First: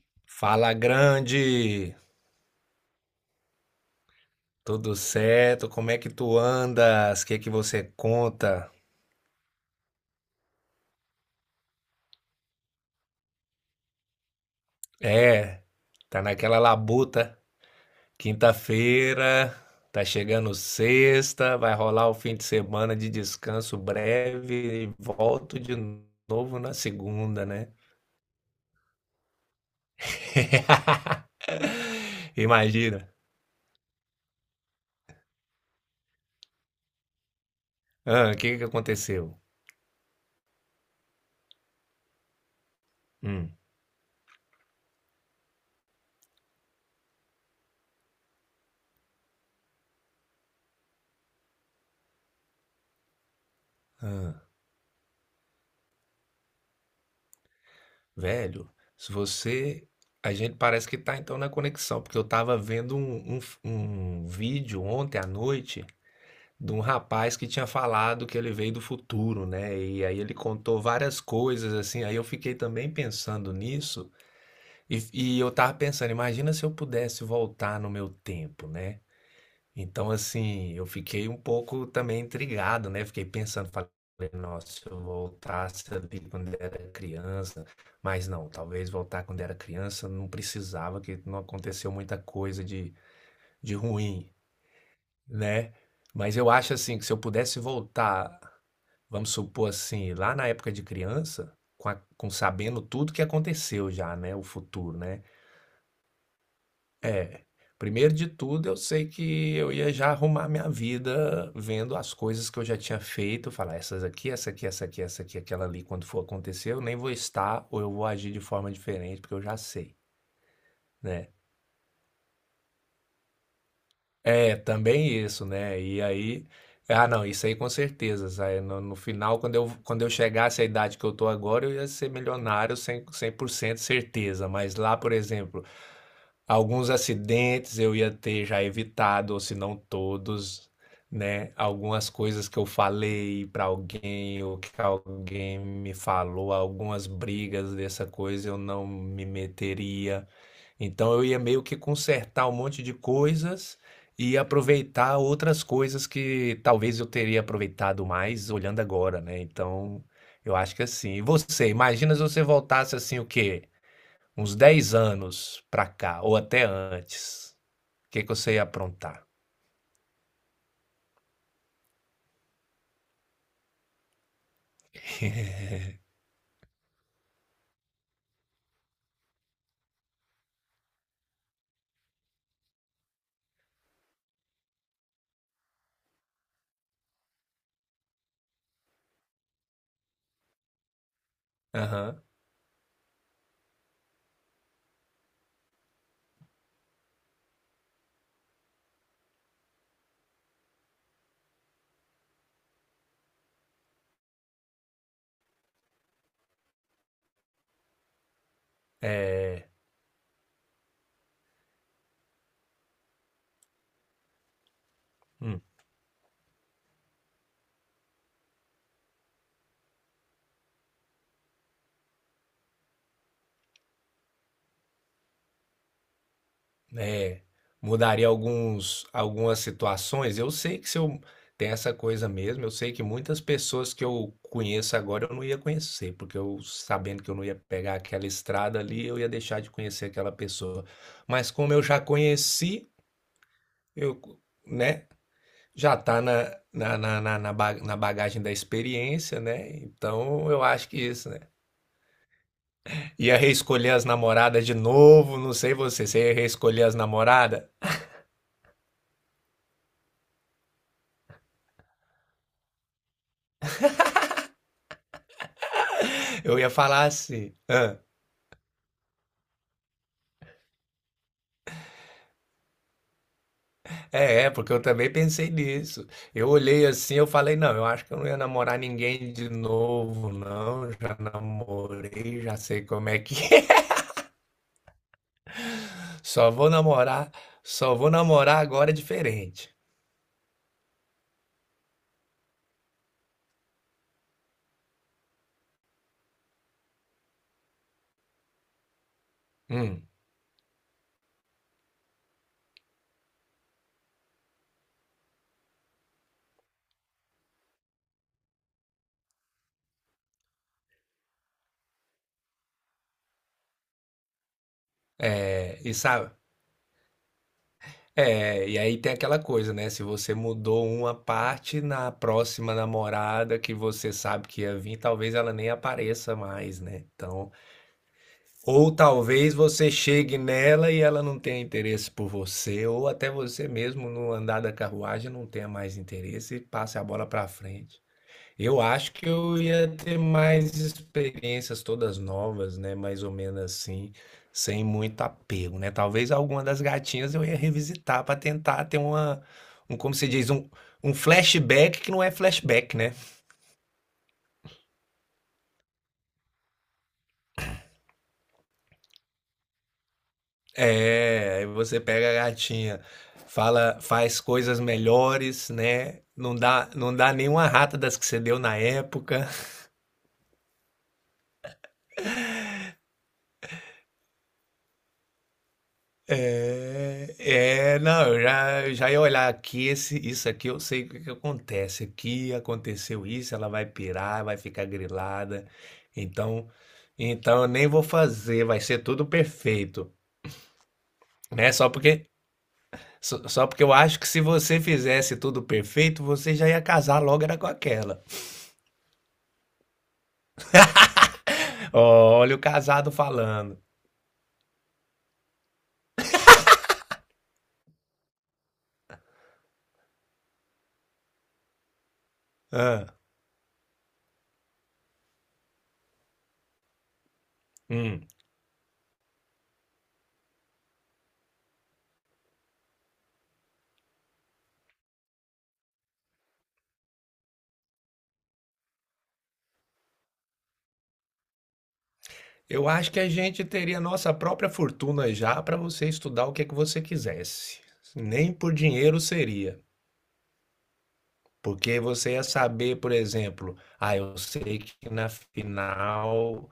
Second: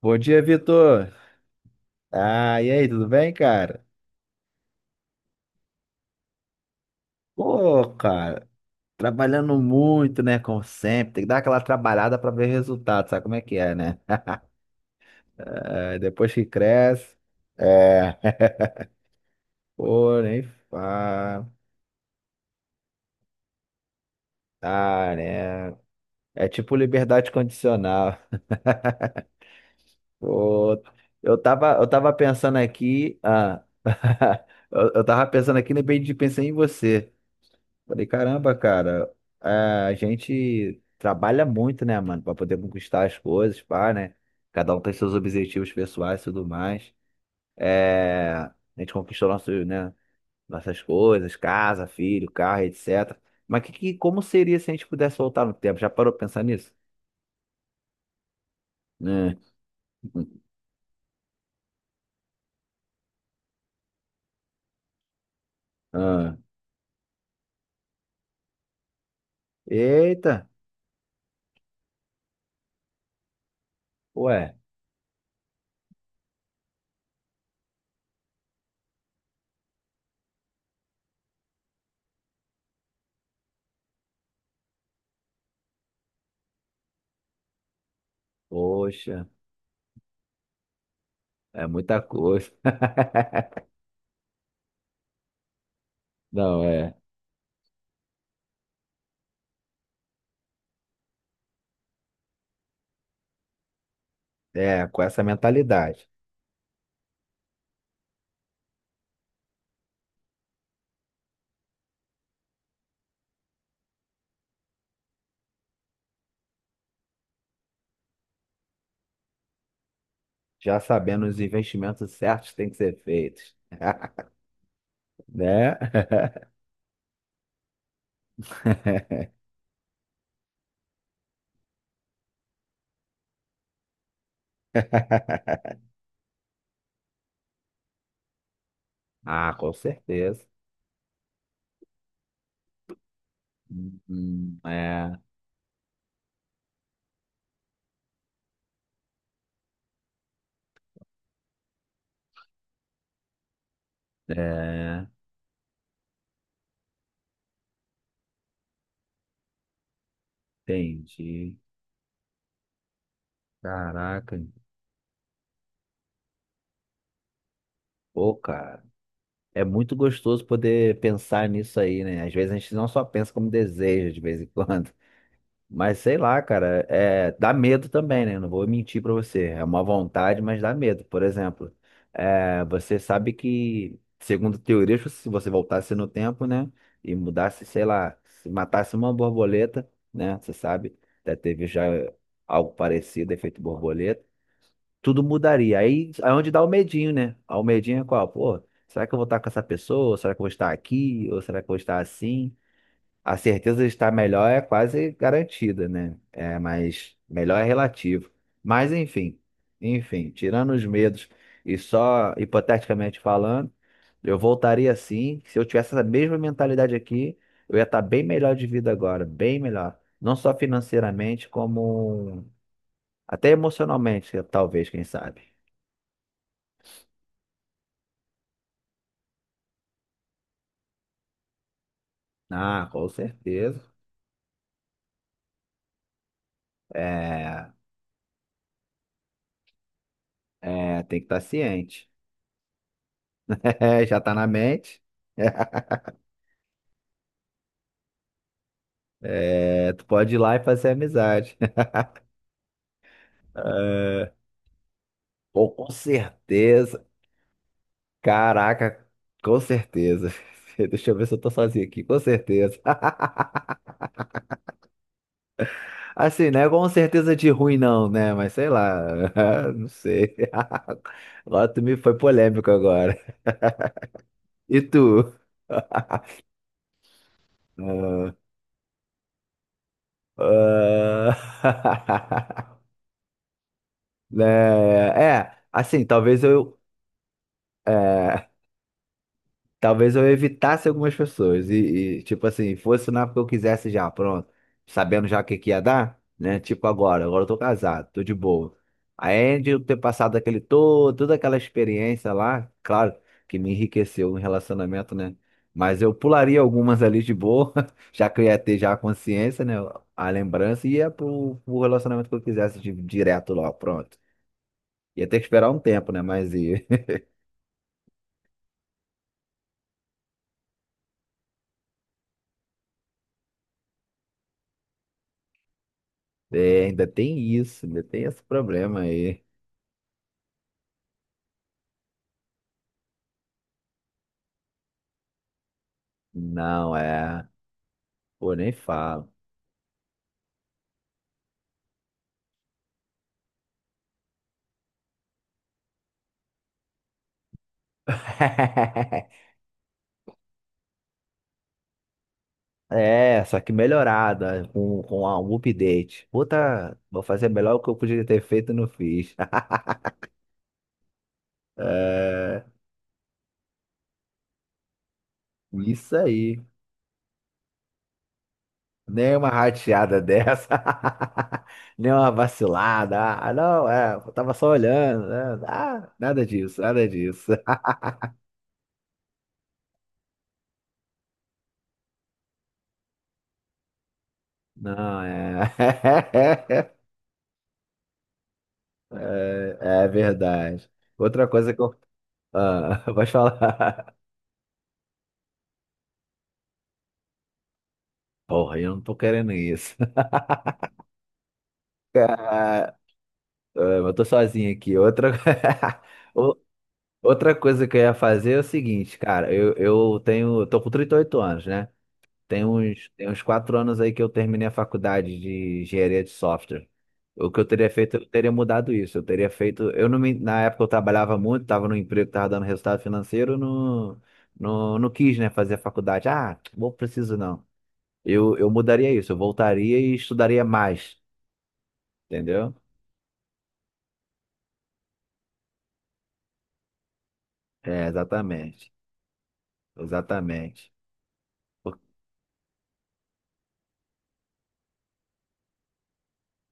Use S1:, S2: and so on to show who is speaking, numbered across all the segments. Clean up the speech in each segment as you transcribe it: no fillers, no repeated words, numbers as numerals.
S1: Bom dia,
S2: Fala
S1: Vitor.
S2: grande,
S1: E aí, tudo bem, cara?
S2: tudo certo? Como é que tu andas? O que que você
S1: Pô, cara,
S2: conta?
S1: trabalhando muito, né? Como sempre, tem que dar aquela trabalhada pra ver resultado, sabe como é que é, né?
S2: É,
S1: É,
S2: tá
S1: depois que
S2: naquela
S1: cresce,
S2: labuta.
S1: é,
S2: Quinta-feira, tá
S1: pô, nem
S2: chegando
S1: fa...
S2: sexta, vai rolar o fim de semana de descanso breve e
S1: Ah,
S2: volto
S1: né?
S2: de
S1: É
S2: novo na
S1: tipo liberdade
S2: segunda, né?
S1: condicional. Pô, eu tava, eu tava pensando
S2: Imagina.
S1: aqui, eu tava pensando aqui, de repente pensei em você. Falei,
S2: Ah, o
S1: caramba,
S2: que que
S1: cara,
S2: aconteceu?
S1: a gente trabalha muito, né, mano, pra poder conquistar as
S2: Hum,
S1: coisas, pá, né? Cada um tem seus objetivos pessoais e tudo mais. É, a gente conquistou nosso, né, nossas coisas, casa, filho, carro, etc. Mas como
S2: ah.
S1: seria se a gente pudesse voltar no tempo? Já parou pra pensar nisso?
S2: Velho, se
S1: Né?
S2: você. A gente parece que tá então na conexão, porque eu tava vendo um vídeo ontem à noite
S1: Ah,
S2: de um rapaz que tinha falado que ele veio do futuro, né? E aí ele
S1: eita,
S2: contou várias coisas, assim. Aí eu fiquei também pensando nisso,
S1: ué,
S2: e, e eu tava pensando, imagina se eu pudesse voltar no meu tempo, né? Então, assim, eu fiquei um pouco também intrigado, né? Fiquei pensando, falei, nossa, se eu voltasse ali quando era criança, mas não, talvez voltar
S1: poxa,
S2: quando era criança não precisava, que não
S1: é
S2: aconteceu
S1: muita
S2: muita
S1: coisa.
S2: coisa de ruim, né? Mas eu
S1: Não,
S2: acho
S1: é.
S2: assim que se eu pudesse voltar, vamos supor assim, lá na época de criança, com, com sabendo tudo que aconteceu já, né? O
S1: É,
S2: futuro,
S1: com essa
S2: né?
S1: mentalidade.
S2: É, primeiro de tudo, eu sei que eu ia já arrumar minha vida vendo as coisas que eu já tinha feito, falar essas aqui, essa aqui, essa aqui, essa aqui, aquela ali, quando for acontecer, eu nem vou estar ou eu vou agir de forma diferente, porque eu já sei,
S1: Já sabendo
S2: né?
S1: os investimentos certos que têm que ser feitos,
S2: É, também isso,
S1: né?
S2: né? E aí, ah, não, isso aí com certeza. Sabe? No final, quando eu chegasse à idade que eu tô agora, eu ia ser milionário 100% certeza. Mas lá, por exemplo, alguns acidentes eu ia ter já evitado, ou
S1: Ah,
S2: se
S1: com
S2: não
S1: certeza.
S2: todos, né? Algumas coisas que eu falei para alguém, ou que
S1: É,
S2: alguém me falou, algumas brigas dessa coisa eu não me meteria. Então eu ia meio que consertar um monte de coisas e
S1: é,
S2: aproveitar outras coisas que talvez eu teria aproveitado mais olhando agora, né? Então eu acho que é assim. E
S1: entendi.
S2: você, imagina se você voltasse assim o quê?
S1: Caraca,
S2: Uns 10 anos pra cá, ou até antes, o que que
S1: pô,
S2: você ia
S1: cara.
S2: aprontar?
S1: É muito gostoso poder pensar nisso aí, né? Às vezes a gente não só pensa como deseja de vez em quando. Mas sei lá, cara, é, dá medo também, né? Não vou mentir pra você. É uma vontade, mas dá medo. Por exemplo, é, você sabe que, segundo teorias, se você voltasse no tempo, né? E mudasse, sei lá, se matasse uma borboleta, né? Você sabe, até teve já
S2: Aham.
S1: algo parecido, efeito borboleta. Tudo mudaria. Aí é onde dá o medinho, né? Ah, o medinho é qual? Pô, será que eu vou estar com essa pessoa? Será que eu vou estar aqui? Ou será que eu vou estar assim? A certeza de estar melhor é quase garantida, né? É, mas melhor é relativo. Mas enfim,
S2: É,
S1: Enfim, tirando os medos e só hipoteticamente falando, eu voltaria sim. Se
S2: hum,
S1: eu tivesse essa mesma mentalidade aqui, eu ia estar bem melhor de vida agora, bem melhor. Não só financeiramente, como até emocionalmente, talvez, quem sabe.
S2: é, mudaria algumas situações. Eu sei que se eu tem essa coisa mesmo, eu
S1: Ah,
S2: sei que
S1: com
S2: muitas
S1: certeza.
S2: pessoas que eu conheço agora eu não ia conhecer, porque eu sabendo que eu não ia
S1: É,
S2: pegar aquela estrada ali, eu ia deixar de conhecer aquela pessoa.
S1: é, tem que estar
S2: Mas como eu já
S1: ciente.
S2: conheci,
S1: Já
S2: eu,
S1: está na mente.
S2: né? Já está na bagagem da experiência, né?
S1: É, tu pode ir
S2: Então
S1: lá e
S2: eu acho
S1: fazer
S2: que isso, né?
S1: amizade.
S2: Ia reescolher as
S1: É,
S2: namoradas de novo, não
S1: pô,
S2: sei
S1: com
S2: você, você ia reescolher as
S1: certeza.
S2: namoradas?
S1: Caraca, com certeza. Deixa eu ver se eu tô sozinho aqui, com certeza. Assim,
S2: Eu
S1: não é
S2: ia
S1: com
S2: falar
S1: certeza de
S2: assim,
S1: ruim,
S2: "Hã?
S1: não, né? Mas sei lá, não sei. Agora tu me foi polêmico agora.
S2: É, é, porque
S1: E
S2: eu também
S1: tu?
S2: pensei nisso. Eu olhei assim, eu falei, não, eu acho que eu não ia namorar ninguém de novo, não. Já
S1: Ah,
S2: namorei, já sei como é que é.
S1: né, é, assim, talvez
S2: Só vou
S1: eu.
S2: namorar, só vou
S1: É,
S2: namorar agora diferente.
S1: talvez eu evitasse algumas pessoas e tipo assim, fosse na época que eu quisesse já, pronto, sabendo já o que que ia dar, né? Tipo agora, agora eu tô casado, tô de boa. Aí de eu ter
S2: Hum,
S1: passado aquele todo, toda aquela experiência lá, claro que me enriqueceu no relacionamento, né? Mas eu pularia algumas ali de boa, já que eu ia ter já a consciência, né? A lembrança e ia pro relacionamento que eu quisesse direto lá, pronto. Ia ter que esperar um
S2: é, e
S1: tempo, né?
S2: sabe?
S1: Mas ia.
S2: É, e aí tem aquela coisa, né? Se você mudou uma parte na próxima namorada que você sabe que ia vir, talvez ela nem apareça mais,
S1: É,
S2: né?
S1: ainda tem
S2: Então,
S1: isso, ainda tem esse
S2: ou
S1: problema aí.
S2: talvez você chegue nela e ela não tenha interesse por você, ou até você mesmo no andar da carruagem não tenha mais interesse e
S1: Não
S2: passe a bola pra
S1: é.
S2: frente.
S1: Pô, nem
S2: Eu acho que
S1: falo.
S2: eu ia ter mais experiências todas novas, né? Mais ou menos assim, sem muito apego, né? Talvez alguma das gatinhas eu ia revisitar para tentar ter uma, como se diz, um flashback que não é flashback, né?
S1: É, só que melhorada, com um update. Puta, vou fazer melhor o que eu podia ter feito e não fiz.
S2: É, aí você pega a
S1: É,
S2: gatinha, fala, faz coisas melhores,
S1: isso
S2: né?
S1: aí.
S2: Não dá nenhuma rata das que você deu na
S1: Nem uma
S2: época.
S1: rateada dessa. Nem uma vacilada. Ah, não, é, eu tava só olhando. Né? Ah, nada disso, nada disso.
S2: Não, eu já ia olhar aqui, esse, isso aqui eu sei o que que acontece. Aqui aconteceu isso, ela vai pirar, vai ficar
S1: Não,
S2: grilada.
S1: é.
S2: Então, então eu nem vou fazer, vai ser tudo
S1: É, é
S2: perfeito,
S1: verdade. Outra coisa
S2: né?
S1: que
S2: Só
S1: eu.
S2: porque,
S1: Ah, pode
S2: só porque eu
S1: falar.
S2: acho que se você fizesse tudo perfeito, você já ia casar logo era com aquela.
S1: Porra, eu não tô querendo isso.
S2: Olha o
S1: Ah,
S2: casado falando.
S1: eu tô sozinho aqui. Outra, O- outra coisa que eu ia fazer é o seguinte, cara, eu tenho, eu tô com 38 anos, né? Tem uns,
S2: Ah,
S1: tem uns 4 anos aí que eu terminei a faculdade de engenharia de software. O que eu teria feito, eu
S2: hum.
S1: teria mudado isso. Eu teria feito, eu não me, na época eu trabalhava muito, tava no emprego, que tava dando resultado financeiro, não quis, né, fazer a faculdade. Ah, não preciso não. Eu mudaria isso, eu voltaria e estudaria mais, entendeu?
S2: Eu acho que a gente teria nossa própria fortuna já para você estudar o que é que você quisesse.
S1: É,
S2: Nem por
S1: exatamente.
S2: dinheiro seria.
S1: Exatamente.
S2: Porque você ia saber, por exemplo, ah, eu sei que na final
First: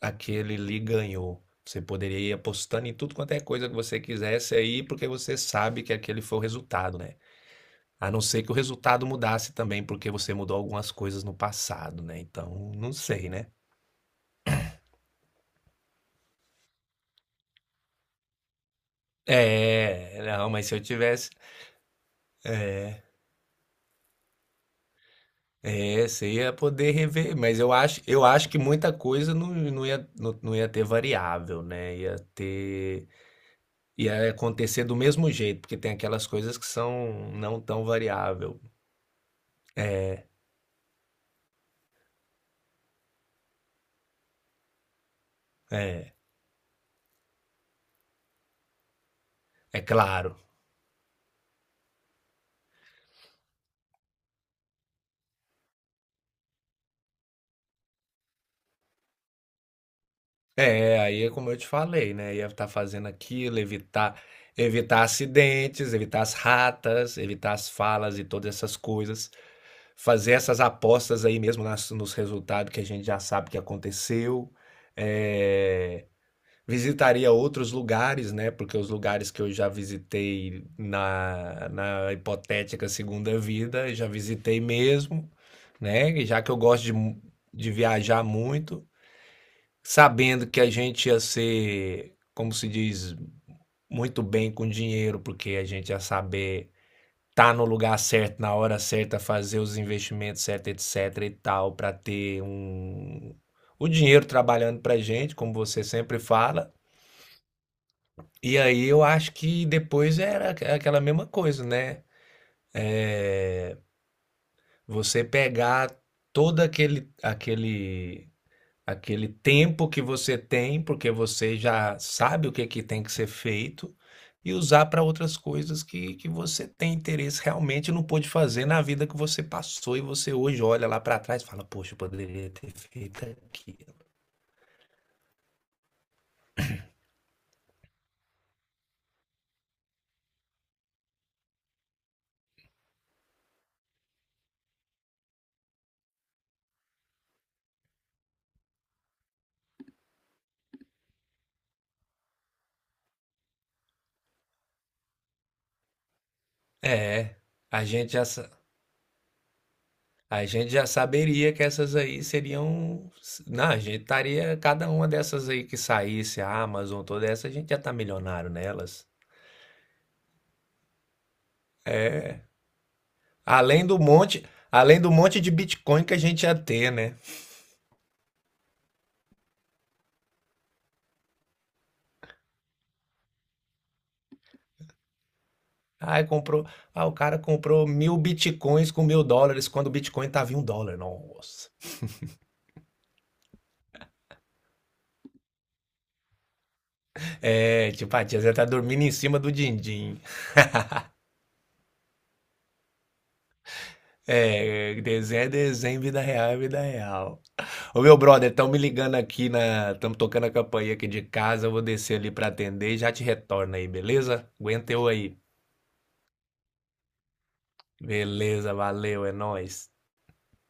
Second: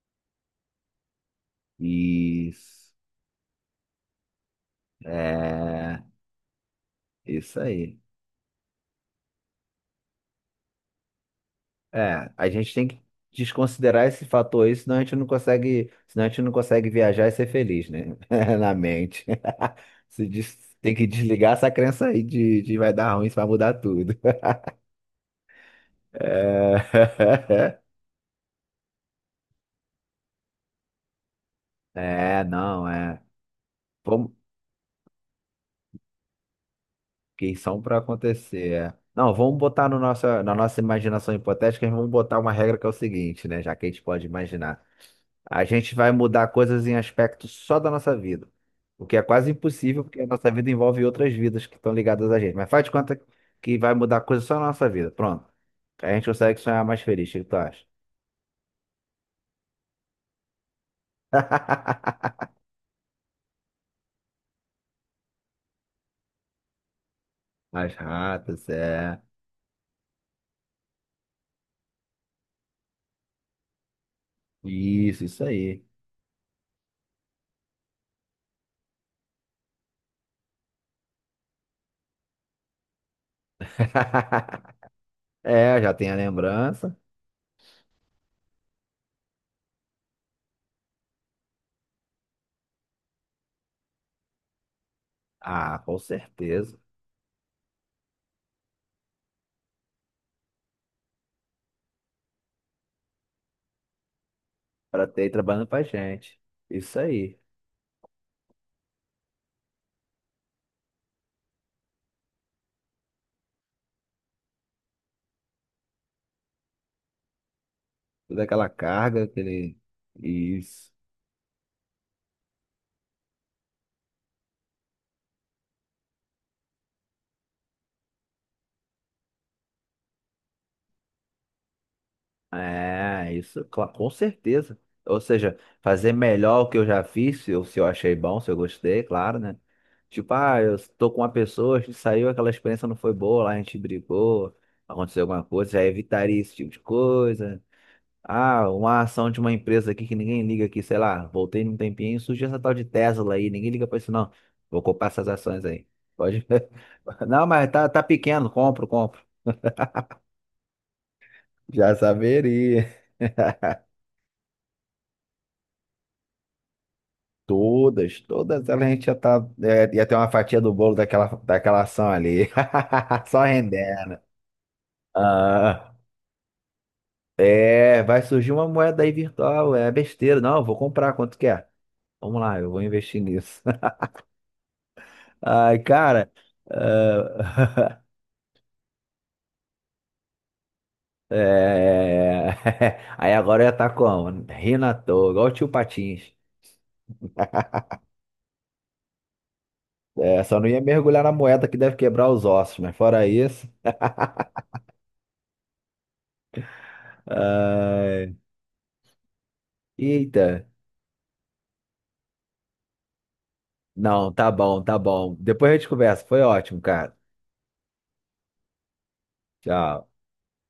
S2: aquele Lee ganhou. Você poderia ir apostando
S1: Isso.
S2: em tudo quanto é coisa que você quisesse aí, porque você sabe que
S1: É,
S2: aquele foi o resultado, né?
S1: isso aí.
S2: A não ser que o resultado mudasse também, porque você mudou algumas coisas no passado, né?
S1: É, a
S2: Então,
S1: gente tem
S2: não
S1: que
S2: sei, né?
S1: desconsiderar esse fator aí, senão a gente não consegue, senão a gente não consegue viajar e ser feliz, né? Na mente.
S2: É,
S1: Se
S2: não,
S1: des-
S2: mas se eu
S1: Tem que
S2: tivesse,
S1: desligar essa crença aí de vai dar ruim, isso vai mudar tudo.
S2: é, você ia poder rever,
S1: É,
S2: mas eu acho que muita coisa não ia, não ia ter variável, né? Ia
S1: é, não,
S2: ter
S1: é.
S2: ia
S1: Vamos...
S2: acontecer do mesmo jeito, porque tem aquelas coisas que são
S1: Que
S2: não
S1: são
S2: tão
S1: para
S2: variável.
S1: acontecer. É. Não, vamos botar no nosso, na nossa imaginação hipotética, vamos botar uma regra que é o seguinte, né? Já que a gente pode imaginar. A gente vai
S2: É,
S1: mudar coisas em aspectos só da nossa vida. O que é quase
S2: é
S1: impossível, porque a
S2: claro.
S1: nossa vida envolve outras vidas que estão ligadas a gente. Mas faz de conta que vai mudar coisas só na nossa vida. Pronto. A gente consegue sonhar mais feliz. O que tu acha?
S2: É, aí é como eu te falei, né? Ia estar fazendo aquilo, evitar, evitar acidentes, evitar as ratas, evitar as
S1: As
S2: falas e todas
S1: ratas,
S2: essas
S1: é.
S2: coisas. Fazer essas apostas aí mesmo nos resultados que a gente já sabe que aconteceu.
S1: Isso aí.
S2: É, visitaria outros lugares, né? Porque os lugares que eu já visitei na hipotética segunda vida, eu já visitei mesmo,
S1: É, já
S2: né?
S1: tem a
S2: E já que eu gosto de,
S1: lembrança.
S2: de viajar muito, sabendo que a gente ia ser, como se diz, muito bem com dinheiro, porque a
S1: Ah,
S2: gente
S1: com
S2: ia saber
S1: certeza.
S2: estar no lugar certo, na hora certa, fazer os investimentos certos, etc e tal, para ter um, o dinheiro trabalhando pra
S1: Para ter
S2: gente, como
S1: trabalhando pra
S2: você sempre
S1: gente.
S2: fala.
S1: Isso aí.
S2: E aí eu acho que depois era aquela mesma coisa, né? Você pegar todo aquele
S1: Toda aquela carga,
S2: aquele
S1: aquele.
S2: tempo que você tem,
S1: Isso.
S2: porque você já sabe o que é que tem que ser feito, e usar para outras coisas que você tem interesse realmente e não pôde fazer na vida que você passou e você hoje olha lá para trás e fala, poxa, eu poderia ter feito
S1: É, isso,
S2: aquilo.
S1: com certeza. Ou seja, fazer melhor o que eu já fiz, se eu achei bom, se eu gostei, claro, né? Tipo, ah, eu tô com uma pessoa, a gente saiu, aquela experiência não foi boa, lá a gente brigou, aconteceu alguma coisa, já evitaria esse tipo de coisa. Ah, uma ação de uma empresa aqui que ninguém liga aqui, sei lá, voltei num tempinho, surgiu essa tal de Tesla aí, ninguém liga pra isso não. Vou comprar essas ações aí. Pode. ver.
S2: É,
S1: Não, mas
S2: a
S1: tá, tá
S2: gente já, sa-
S1: pequeno, compro.
S2: a gente já saberia que
S1: Já
S2: essas aí
S1: saberia.
S2: seriam. Não, a gente estaria. Cada uma dessas aí que saísse, a Amazon, toda essa, a gente já tá
S1: Todas,
S2: milionário
S1: todas elas a gente
S2: nelas.
S1: já tá. É, ia ter uma fatia do bolo daquela, daquela ação ali. Só
S2: Além do
S1: render.
S2: monte, além do monte de
S1: Ah,
S2: Bitcoin que a gente ia ter, né?
S1: é, vai surgir uma moeda aí virtual, é besteira. Não, eu vou comprar quanto quer. Vamos lá, eu vou investir nisso. Ai,
S2: Ah,
S1: cara.
S2: comprou. Ah, o cara comprou
S1: Ah,
S2: 1.000 Bitcoins com US$ 1.000 quando o Bitcoin tava em US$ 1. Nossa.
S1: é, aí agora eu ia estar como? Rindo à toa, igual o tio Patins.
S2: É, tipo, a tia Zé tá dormindo em cima do din-din.
S1: É, só não ia mergulhar na moeda que deve quebrar os ossos, mas fora isso.
S2: É desenho, vida real é vida real. Ô meu
S1: Ai,
S2: brother, estão me ligando aqui na. Estamos tocando a
S1: eita.
S2: campainha aqui de casa. Eu vou descer ali pra atender e já te retorno aí,
S1: Não,
S2: beleza?
S1: tá bom,
S2: Aguenta
S1: tá
S2: eu
S1: bom.
S2: aí.
S1: Depois a gente conversa. Foi ótimo, cara.
S2: Beleza, valeu, é nóis.
S1: Tchau.